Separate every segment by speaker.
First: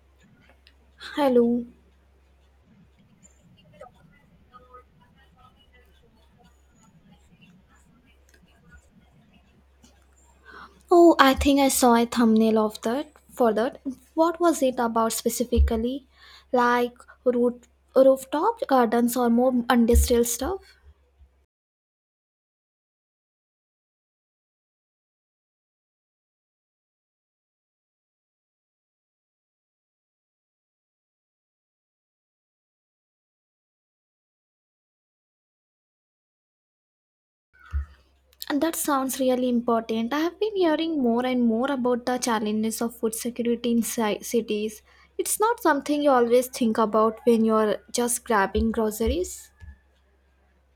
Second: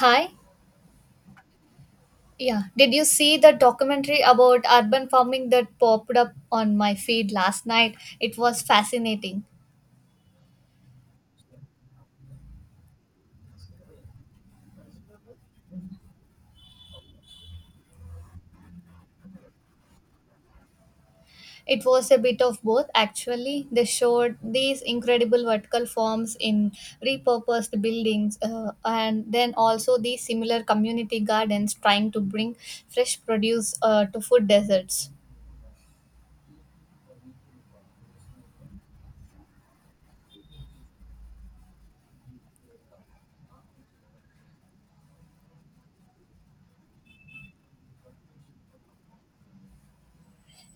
Speaker 1: Hi.
Speaker 2: Hello.
Speaker 1: Yeah. Did you see the documentary about urban farming that popped up on my feed last night? It was fascinating.
Speaker 2: Oh, I think I saw a thumbnail of that. What was it about specifically? Like root, Rooftop gardens or more industrial stuff?
Speaker 1: It was a bit of both, actually. They showed these incredible vertical forms in repurposed buildings and then also these similar community gardens trying to bring fresh produce to food deserts.
Speaker 2: And that sounds really important. I have been hearing more and more about the challenges of food security in cities. It's not something you always think about when you're just grabbing groceries.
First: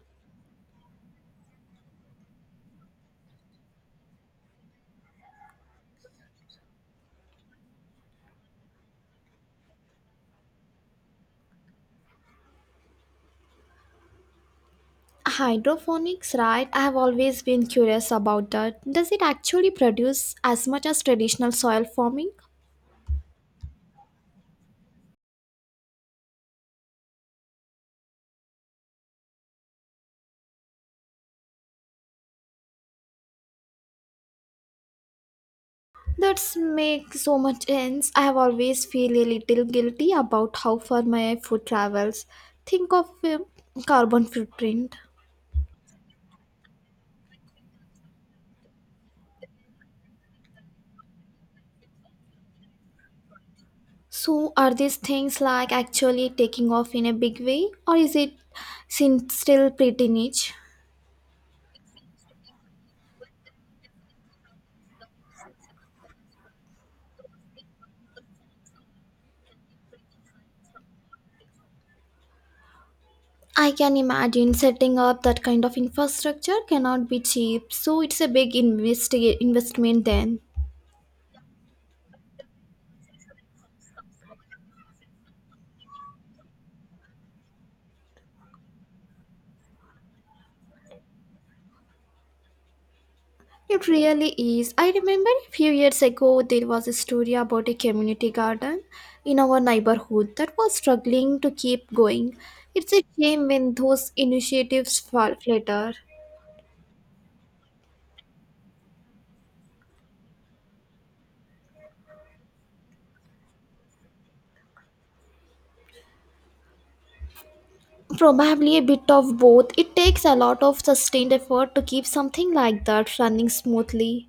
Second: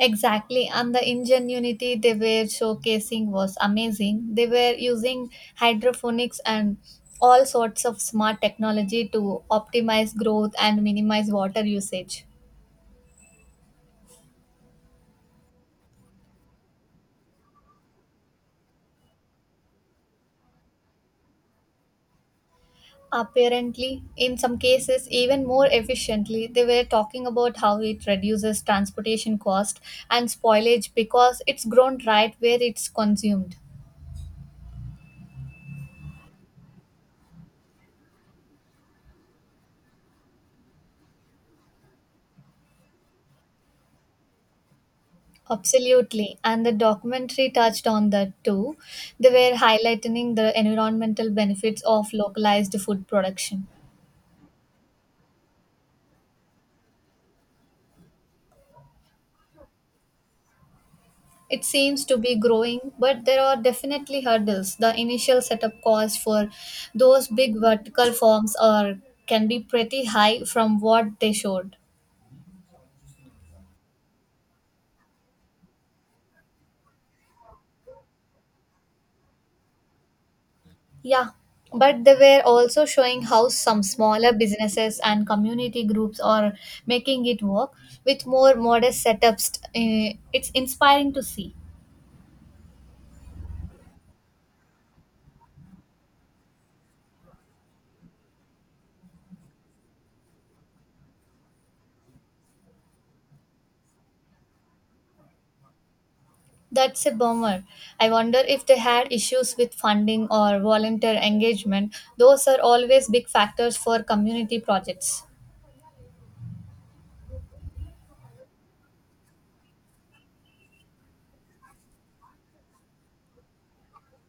Speaker 1: Exactly, and the ingenuity they were showcasing was amazing. They were using hydroponics and all sorts of smart technology to optimize growth and minimize water usage.
Speaker 2: Hydroponics, right? I have always been curious about that. Does it actually produce as much as traditional soil farming?
Speaker 1: Apparently, in some cases, even more efficiently, they were talking about how it reduces transportation cost and spoilage because it's grown right where it's consumed.
Speaker 2: That makes so much sense. I have always feel a little guilty about how far my food travels. Think of carbon footprint.
Speaker 1: Absolutely. And the documentary touched on that too. They were highlighting the environmental benefits of localized food production.
Speaker 2: So are these things like actually taking off in a big way or is it still pretty niche?
Speaker 1: It seems to be growing, but there are definitely hurdles. The initial setup cost for those big vertical farms are can be pretty high from what they showed.
Speaker 2: I can imagine setting up that kind of infrastructure cannot be cheap. So it's a big investment then.
Speaker 1: Yeah, but they were also showing how some smaller businesses and community groups are making it work with more modest setups. It's inspiring to see.
Speaker 2: It really is. I remember a few years ago there was a story about a community garden in our neighborhood that was struggling to keep going. It's a shame when those initiatives fall flatter.
Speaker 1: That's a bummer. I wonder if they had issues with funding or volunteer engagement. Those are always big factors for community projects.
Speaker 2: Probably a bit of both. It takes a lot of sustained effort to keep something like that running smoothly.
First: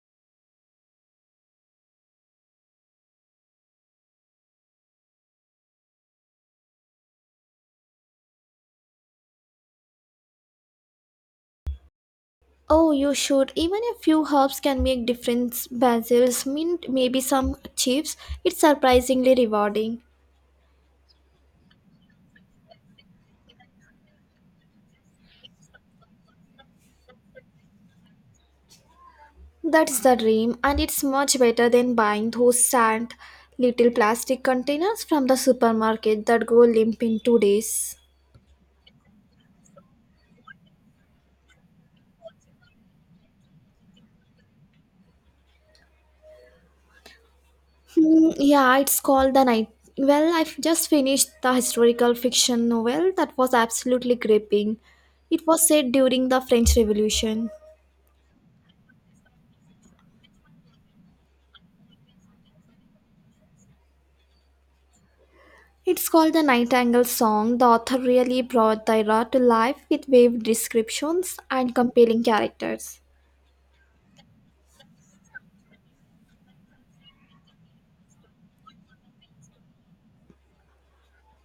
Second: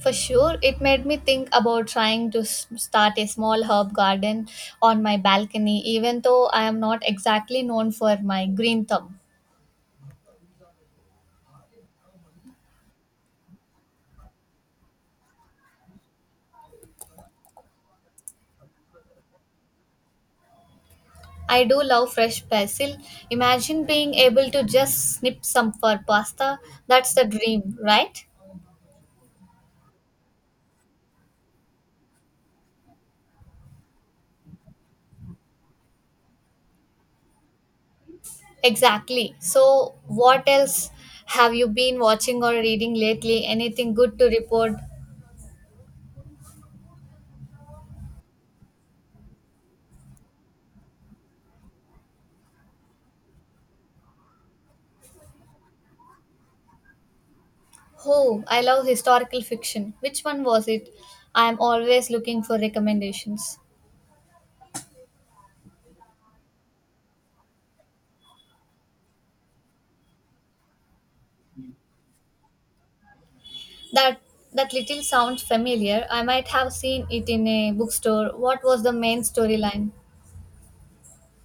Speaker 1: For sure, it made me think about trying to start a small herb garden on my balcony, even though I am not exactly known for my green thumb.
Speaker 2: Oh, you should. Even a few herbs can make difference. Basil's mint, maybe some chips. It's surprisingly rewarding.
Speaker 1: I do love fresh basil. Imagine being able to just snip some for pasta. That's the dream, right?
Speaker 2: That's the dream, and it's much better than buying those sad little plastic containers from the supermarket that go limp in 2 days.
Speaker 1: Exactly. So, what else have you been watching or reading lately? Anything good to report?
Speaker 2: Hmm, yeah, it's called The Night. Well, I've just finished the historical fiction novel that was absolutely gripping. It was set during the French Revolution.
Speaker 1: Oh, I love historical fiction. Which one was it? I am always looking for recommendations.
Speaker 2: It's called The Nightingale Song. The author really brought the era to life with vivid descriptions and compelling characters.
Speaker 1: That that little sounds familiar. I might have seen it in a bookstore. What was the main storyline?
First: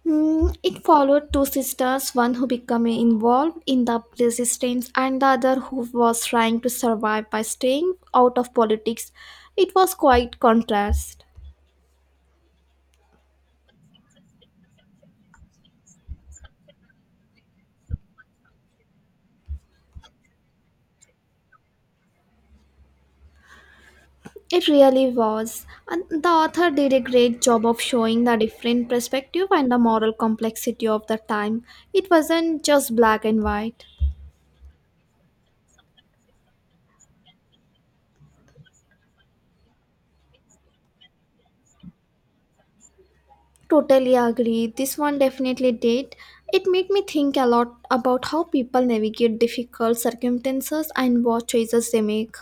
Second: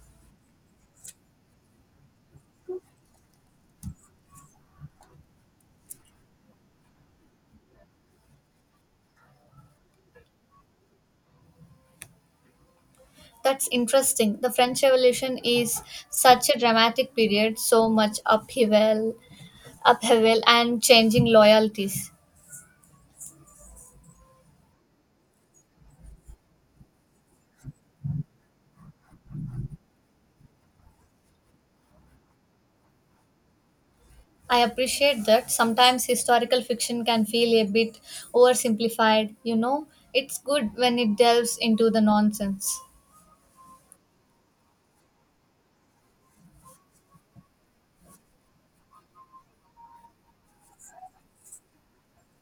Speaker 2: It followed two sisters, one who became involved in the resistance and the other who was trying to survive by staying out of politics. It was quite contrast.
Speaker 1: That's interesting. The French Revolution is such a dramatic period, so much upheaval, and changing loyalties.
Speaker 2: It really was. And the author did a great job of showing the different perspective and the moral complexity of the time. It wasn't just black and white.
Speaker 1: I appreciate that sometimes historical fiction can feel a bit oversimplified, you know. It's good when it delves into the nonsense.
Speaker 2: Totally agree. This one definitely did. It made me think a lot about how people navigate difficult circumstances and what choices they make.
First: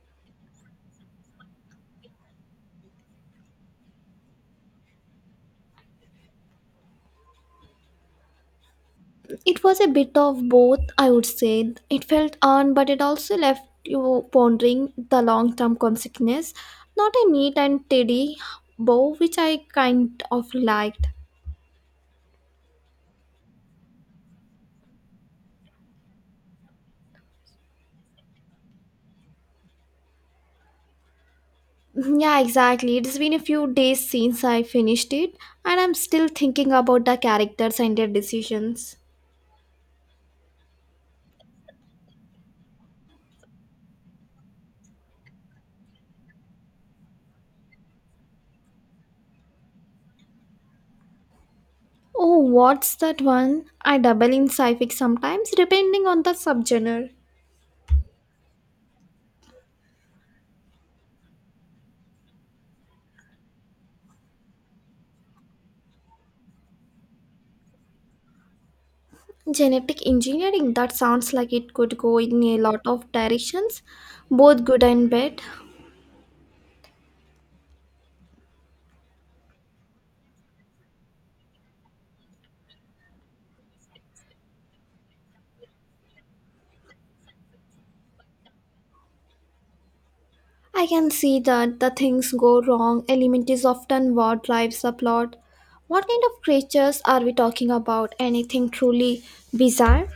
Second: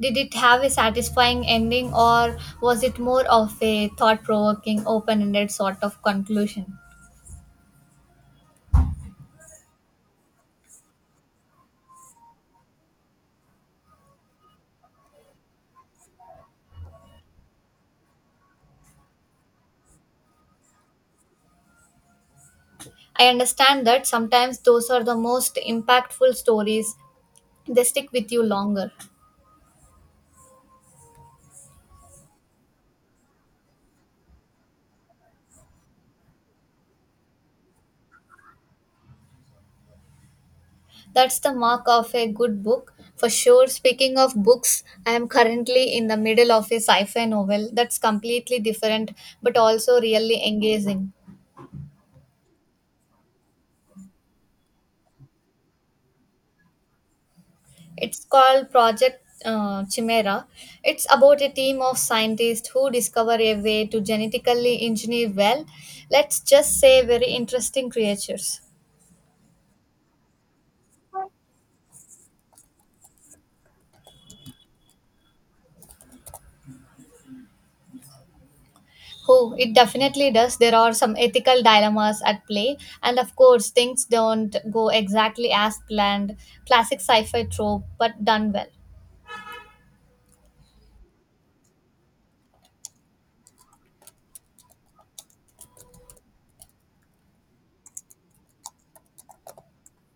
Speaker 1: Did it have a satisfying ending or was it more of a thought provoking, open ended sort of conclusion?
Speaker 2: It was a bit of both, I would say. It felt earned, but it also left you pondering the long term consequences. Not a neat and tidy bow, which I kind of liked.
Speaker 1: I understand that sometimes those are the most impactful stories, they stick with you longer.
Speaker 2: Yeah, exactly. It's been a few days since I finished it, and I'm still thinking about the characters and their decisions.
Speaker 1: That's the mark of a good book for sure. Speaking of books, I am currently in the middle of a sci fi novel that's completely different but also really engaging.
Speaker 2: Oh, what's that one? I double in sci-fi sometimes, depending on the subgenre.
Speaker 1: It's called Project Chimera. It's about a team of scientists who discover a way to genetically engineer, well, let's just say, very interesting creatures.
Speaker 2: Genetic engineering, that sounds like it could go in a lot of directions, both good and bad.
Speaker 1: Oh, it definitely does. There are some ethical dilemmas at play, and of course, things don't go exactly as planned. Classic sci-fi trope, but done well.
Speaker 2: I can see that the things go wrong element is often what drives the plot. What kind of creatures are we talking about? Anything truly bizarre?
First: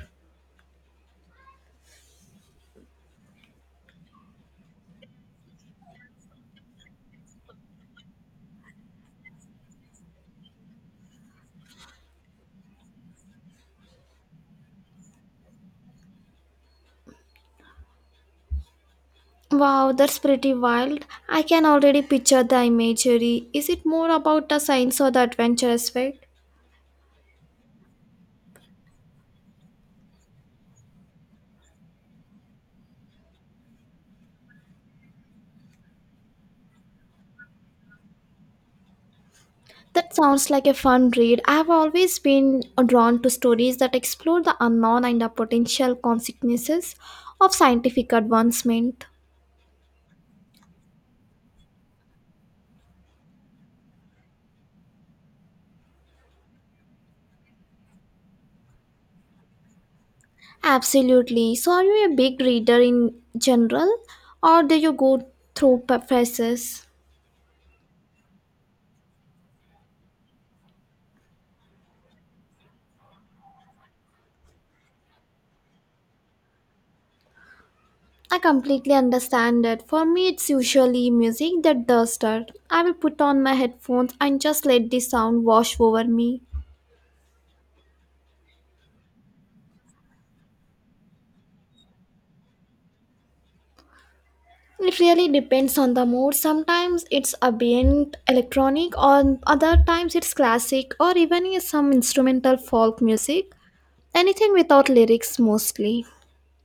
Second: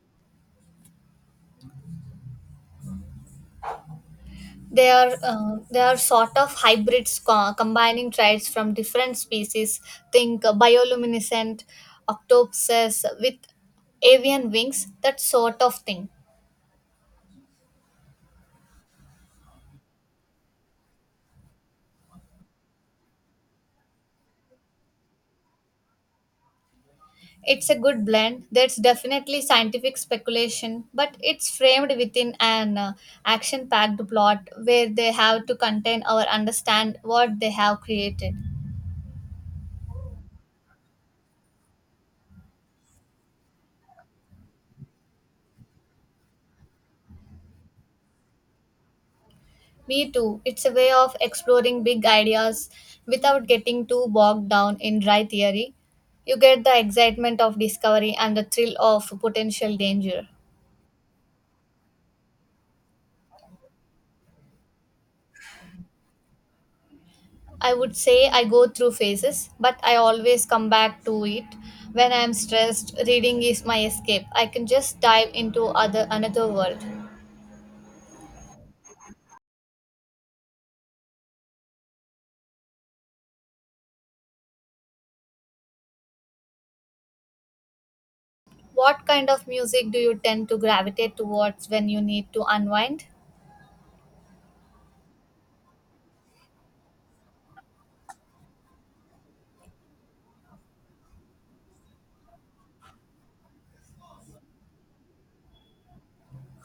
Speaker 1: They are sort of hybrids, combining traits from different species. Think bioluminescent octopuses with avian wings, that sort of thing.
Speaker 2: Wow, that's pretty wild. I can already picture the imagery. Is it more about the science or the adventure aspect?
Speaker 1: It's a good blend. There's definitely scientific speculation, but it's framed within an action packed plot where they have to contain or understand what they have created.
Speaker 2: That sounds like a fun read. I've always been drawn to stories that explore the unknown and the potential consequences of scientific advancement.
Speaker 1: Me too. It's a way of exploring big ideas without getting too bogged down in dry theory. You get the excitement of discovery and the thrill of potential danger.
Speaker 2: Absolutely. So, are you a big reader in general, or do you go through phases?
Speaker 1: I would say I go through phases, but I always come back to it. When I am stressed, reading is my escape. I can just dive into other another world.
Speaker 2: I completely understand it. For me, it's usually music that does that. I will put on my headphones and just let the sound wash over me.
Speaker 1: What kind of music do you tend to gravitate towards when you need to unwind?
Speaker 2: It really depends on the mood. Sometimes it's ambient electronic, or other times it's classic, or even some instrumental folk music. Anything without lyrics mostly.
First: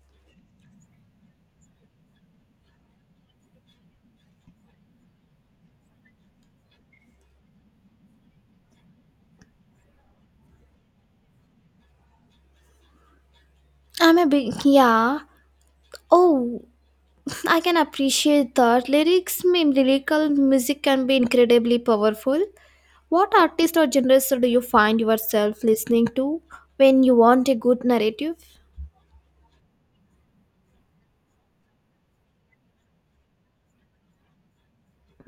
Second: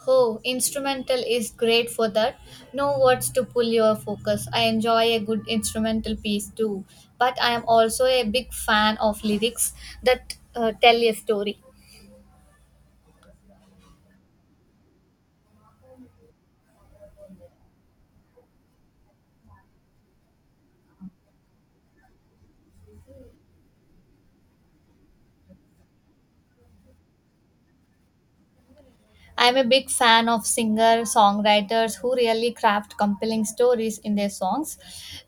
Speaker 1: Oh, instrumental is great for that. No words to pull your focus. I enjoy a good instrumental piece too, but I am also a big fan of lyrics that tell a story.
Speaker 2: I'm a big yeah. Oh, I can appreciate that. Lyrics mean lyrical music can be incredibly powerful. What artist or genres do you find yourself listening to when you want a good narrative?
Speaker 1: I'm a big fan of singer songwriters who really craft compelling stories in their songs.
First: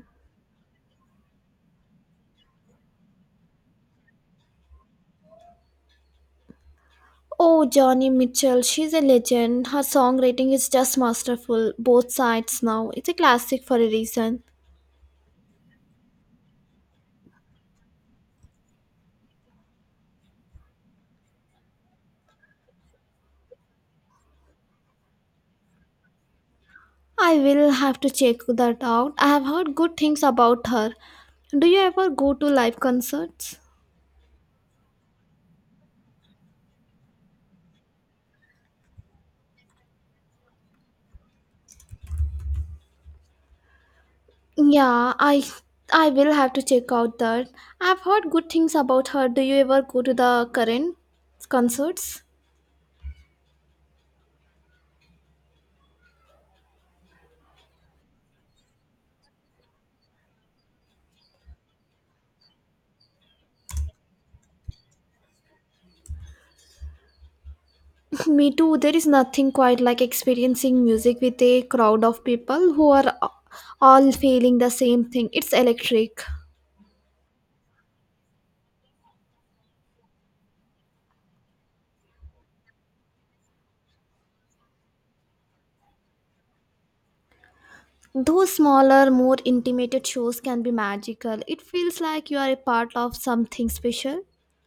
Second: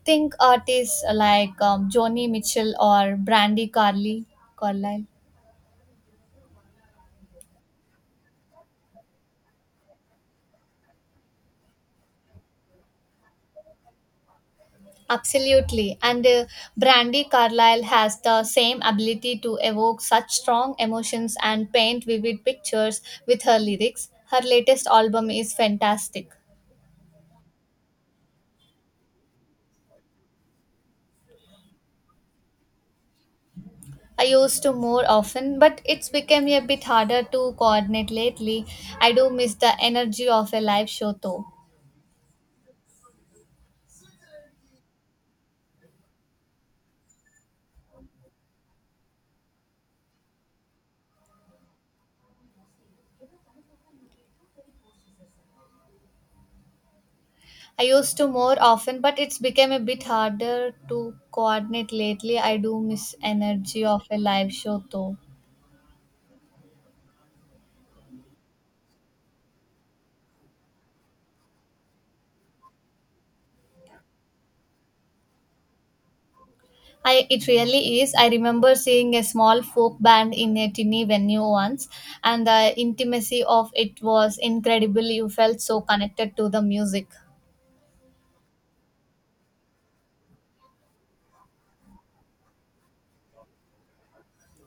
Speaker 1: Think artists like Joni Mitchell or Carlisle.
Speaker 2: Oh, Johnny Mitchell, she's a legend. Her songwriting is just masterful. Both sides now. It's a classic for a reason.
Speaker 1: Absolutely. And Brandy Carlisle has the same ability to evoke such strong emotions and paint vivid pictures with her lyrics. Her latest album is fantastic.
Speaker 2: I will have to check that out. I have heard good things about her. Do you ever go to live concerts?
Speaker 1: I used to more often, but it's become a bit harder to coordinate lately. I do miss the energy of a live show though.
Speaker 2: Yeah, I will have to check out that. I've heard good things about her. Do you ever go to the current concerts?
Speaker 1: I used to more often, but it's become a bit harder to coordinate lately. I do miss energy of a live show though.
Speaker 2: Me too. There is nothing quite like experiencing music with a crowd of people who are all feeling the same thing. It's electric.
Speaker 1: I It really is. I remember seeing a small folk band in a tiny venue once, and the intimacy of it was incredible. You felt so connected to the music.
Speaker 2: Those smaller, more intimate shows can be magical. It feels like you are a part of something special.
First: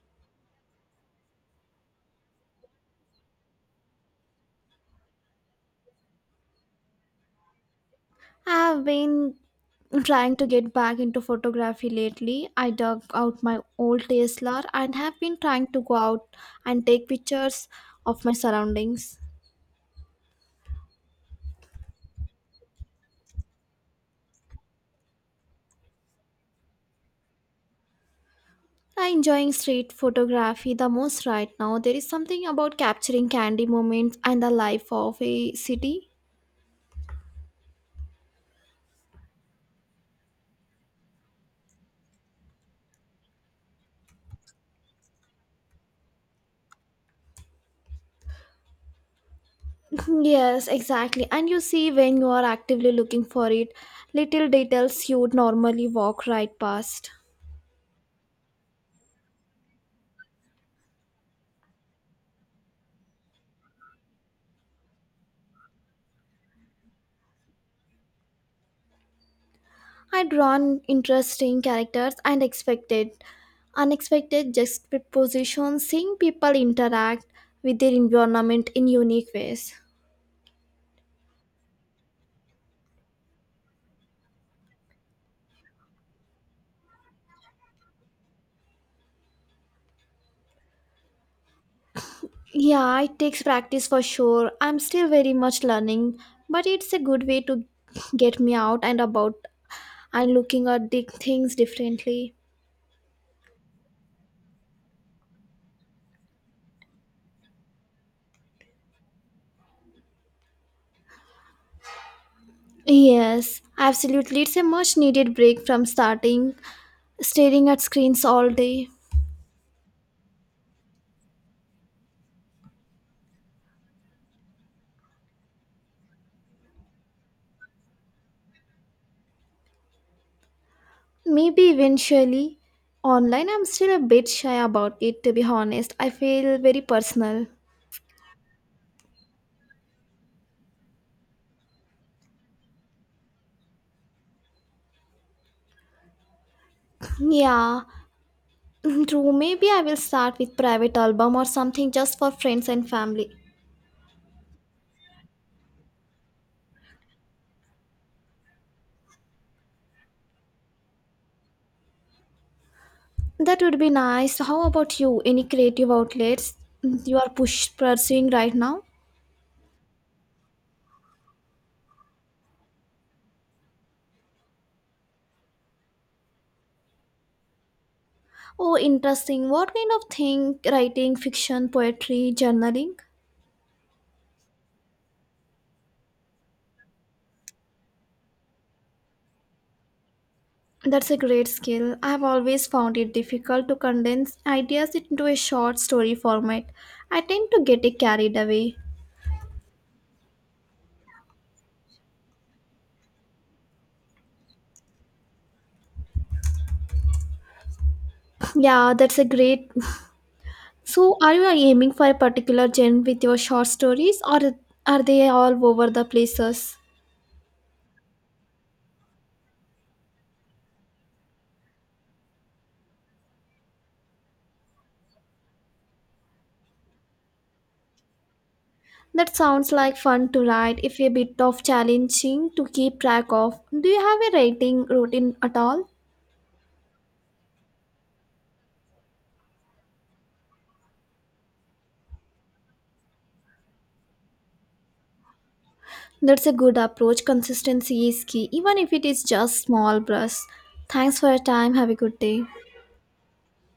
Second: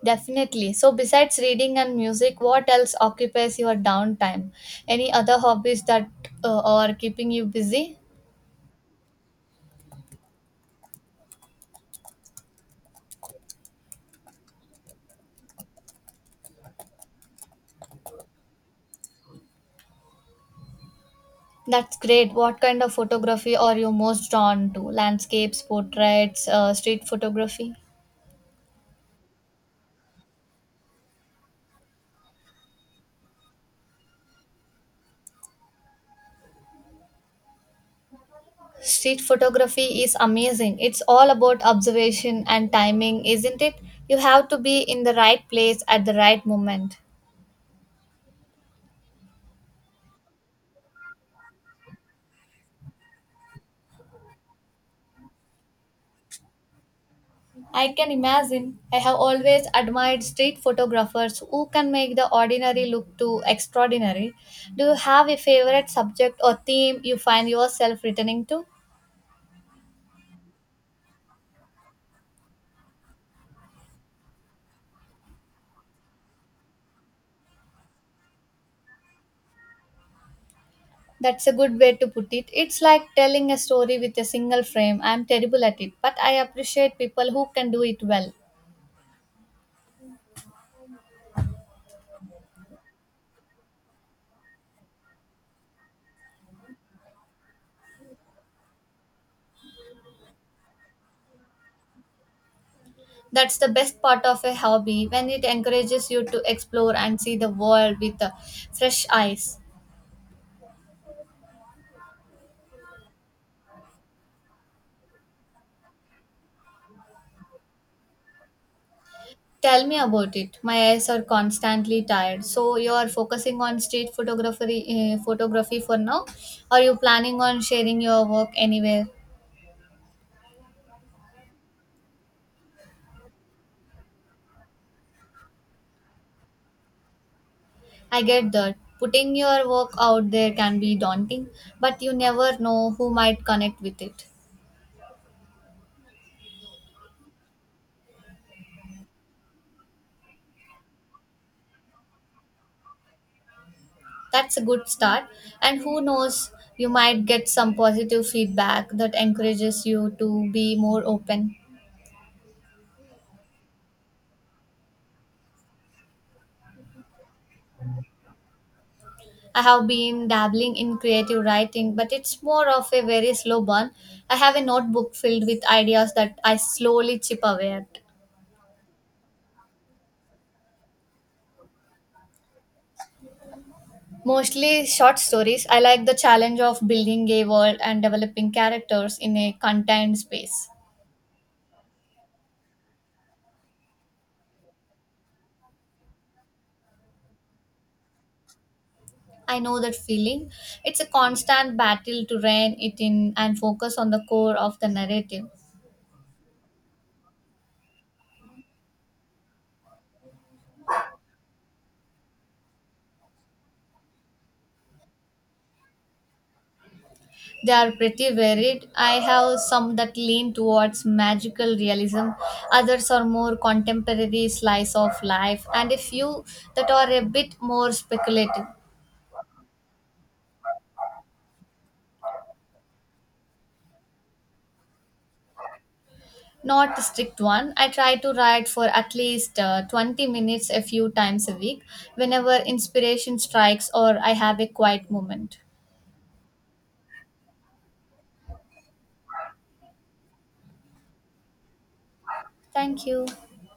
Speaker 1: Definitely. So, besides reading and music, what else occupies your downtime? Any other hobbies that are keeping you busy?
Speaker 2: I have been trying to get back into photography lately. I dug out my old DSLR and have been trying to go out and take pictures of my surroundings.
Speaker 1: That's great. What kind of photography are you most drawn to? Landscapes, portraits, street photography?
Speaker 2: I'm enjoying street photography the most right now. There is something about capturing candy moments and the life of a city.
Speaker 1: Street photography is amazing. It's all about observation and timing, isn't it? You have to be in the right place at the right moment.
Speaker 2: Yes, exactly. And you see when you are actively looking for it, little details you'd normally walk right past.
Speaker 1: I can imagine. I have always admired street photographers who can make the ordinary look to extraordinary. Do you have a favorite subject or theme you find yourself returning to?
Speaker 2: I drawn interesting characters and expected unexpected juxtapositions, seeing people interact with their environment in unique ways.
Speaker 1: That's a good way to put it. It's like telling a story with a single frame. I'm terrible at it, but I appreciate people who can do it well.
Speaker 2: Yeah, it takes practice for sure. I'm still very much learning, but it's a good way to get me out and about and looking at the things differently.
Speaker 1: That's the best part of a hobby when it encourages you to explore and see the world with fresh eyes.
Speaker 2: Yes, absolutely. It's a much needed break from starting staring at screens all day.
Speaker 1: Tell me about it. My eyes are constantly tired. So you are focusing on street photography, for now. Are you planning on sharing your work anywhere?
Speaker 2: Maybe eventually online I'm still a bit shy about it to be honest. I feel very personal.
Speaker 1: I get that. Putting your work out there can be daunting, but you never know who might connect with it.
Speaker 2: Yeah, true. Maybe I will start with private album or something just for friends and family.
Speaker 1: That's a good start. And who knows, you might get some positive feedback that encourages you to be more open.
Speaker 2: That would be nice. How about you? Any creative outlets you are push pursuing right now?
Speaker 1: I have been dabbling in creative writing, but it's more of a very slow burn. I have a notebook filled with ideas that I slowly chip away at.
Speaker 2: Oh, interesting. What kind of thing? Writing, fiction, poetry, journaling?
Speaker 1: Mostly short stories. I like the challenge of building a world and developing characters in a contained space.
Speaker 2: That's a great skill. I've always found it difficult to condense ideas into a short story format. I tend to get it carried away.
Speaker 1: I know that feeling. It's a constant battle to rein it in and focus on the core of the narrative.
Speaker 2: Yeah, that's a great. So, are you aiming for a particular genre with your short stories, or are they all over the places?
Speaker 1: They are pretty varied. I have some that lean towards magical realism, others are more contemporary slice of life, and a few that are a bit more speculative.
Speaker 2: That sounds like fun to write if a bit of challenging to keep track of. Do you have a writing routine at all?
Speaker 1: Not a strict one. I try to write for at least 20 minutes a few times a week whenever inspiration strikes or I have a quiet moment.
Speaker 2: That's a good approach. Consistency is key, even if it is just small brush. Thanks for your time. Have a good day.
Speaker 1: Thank you.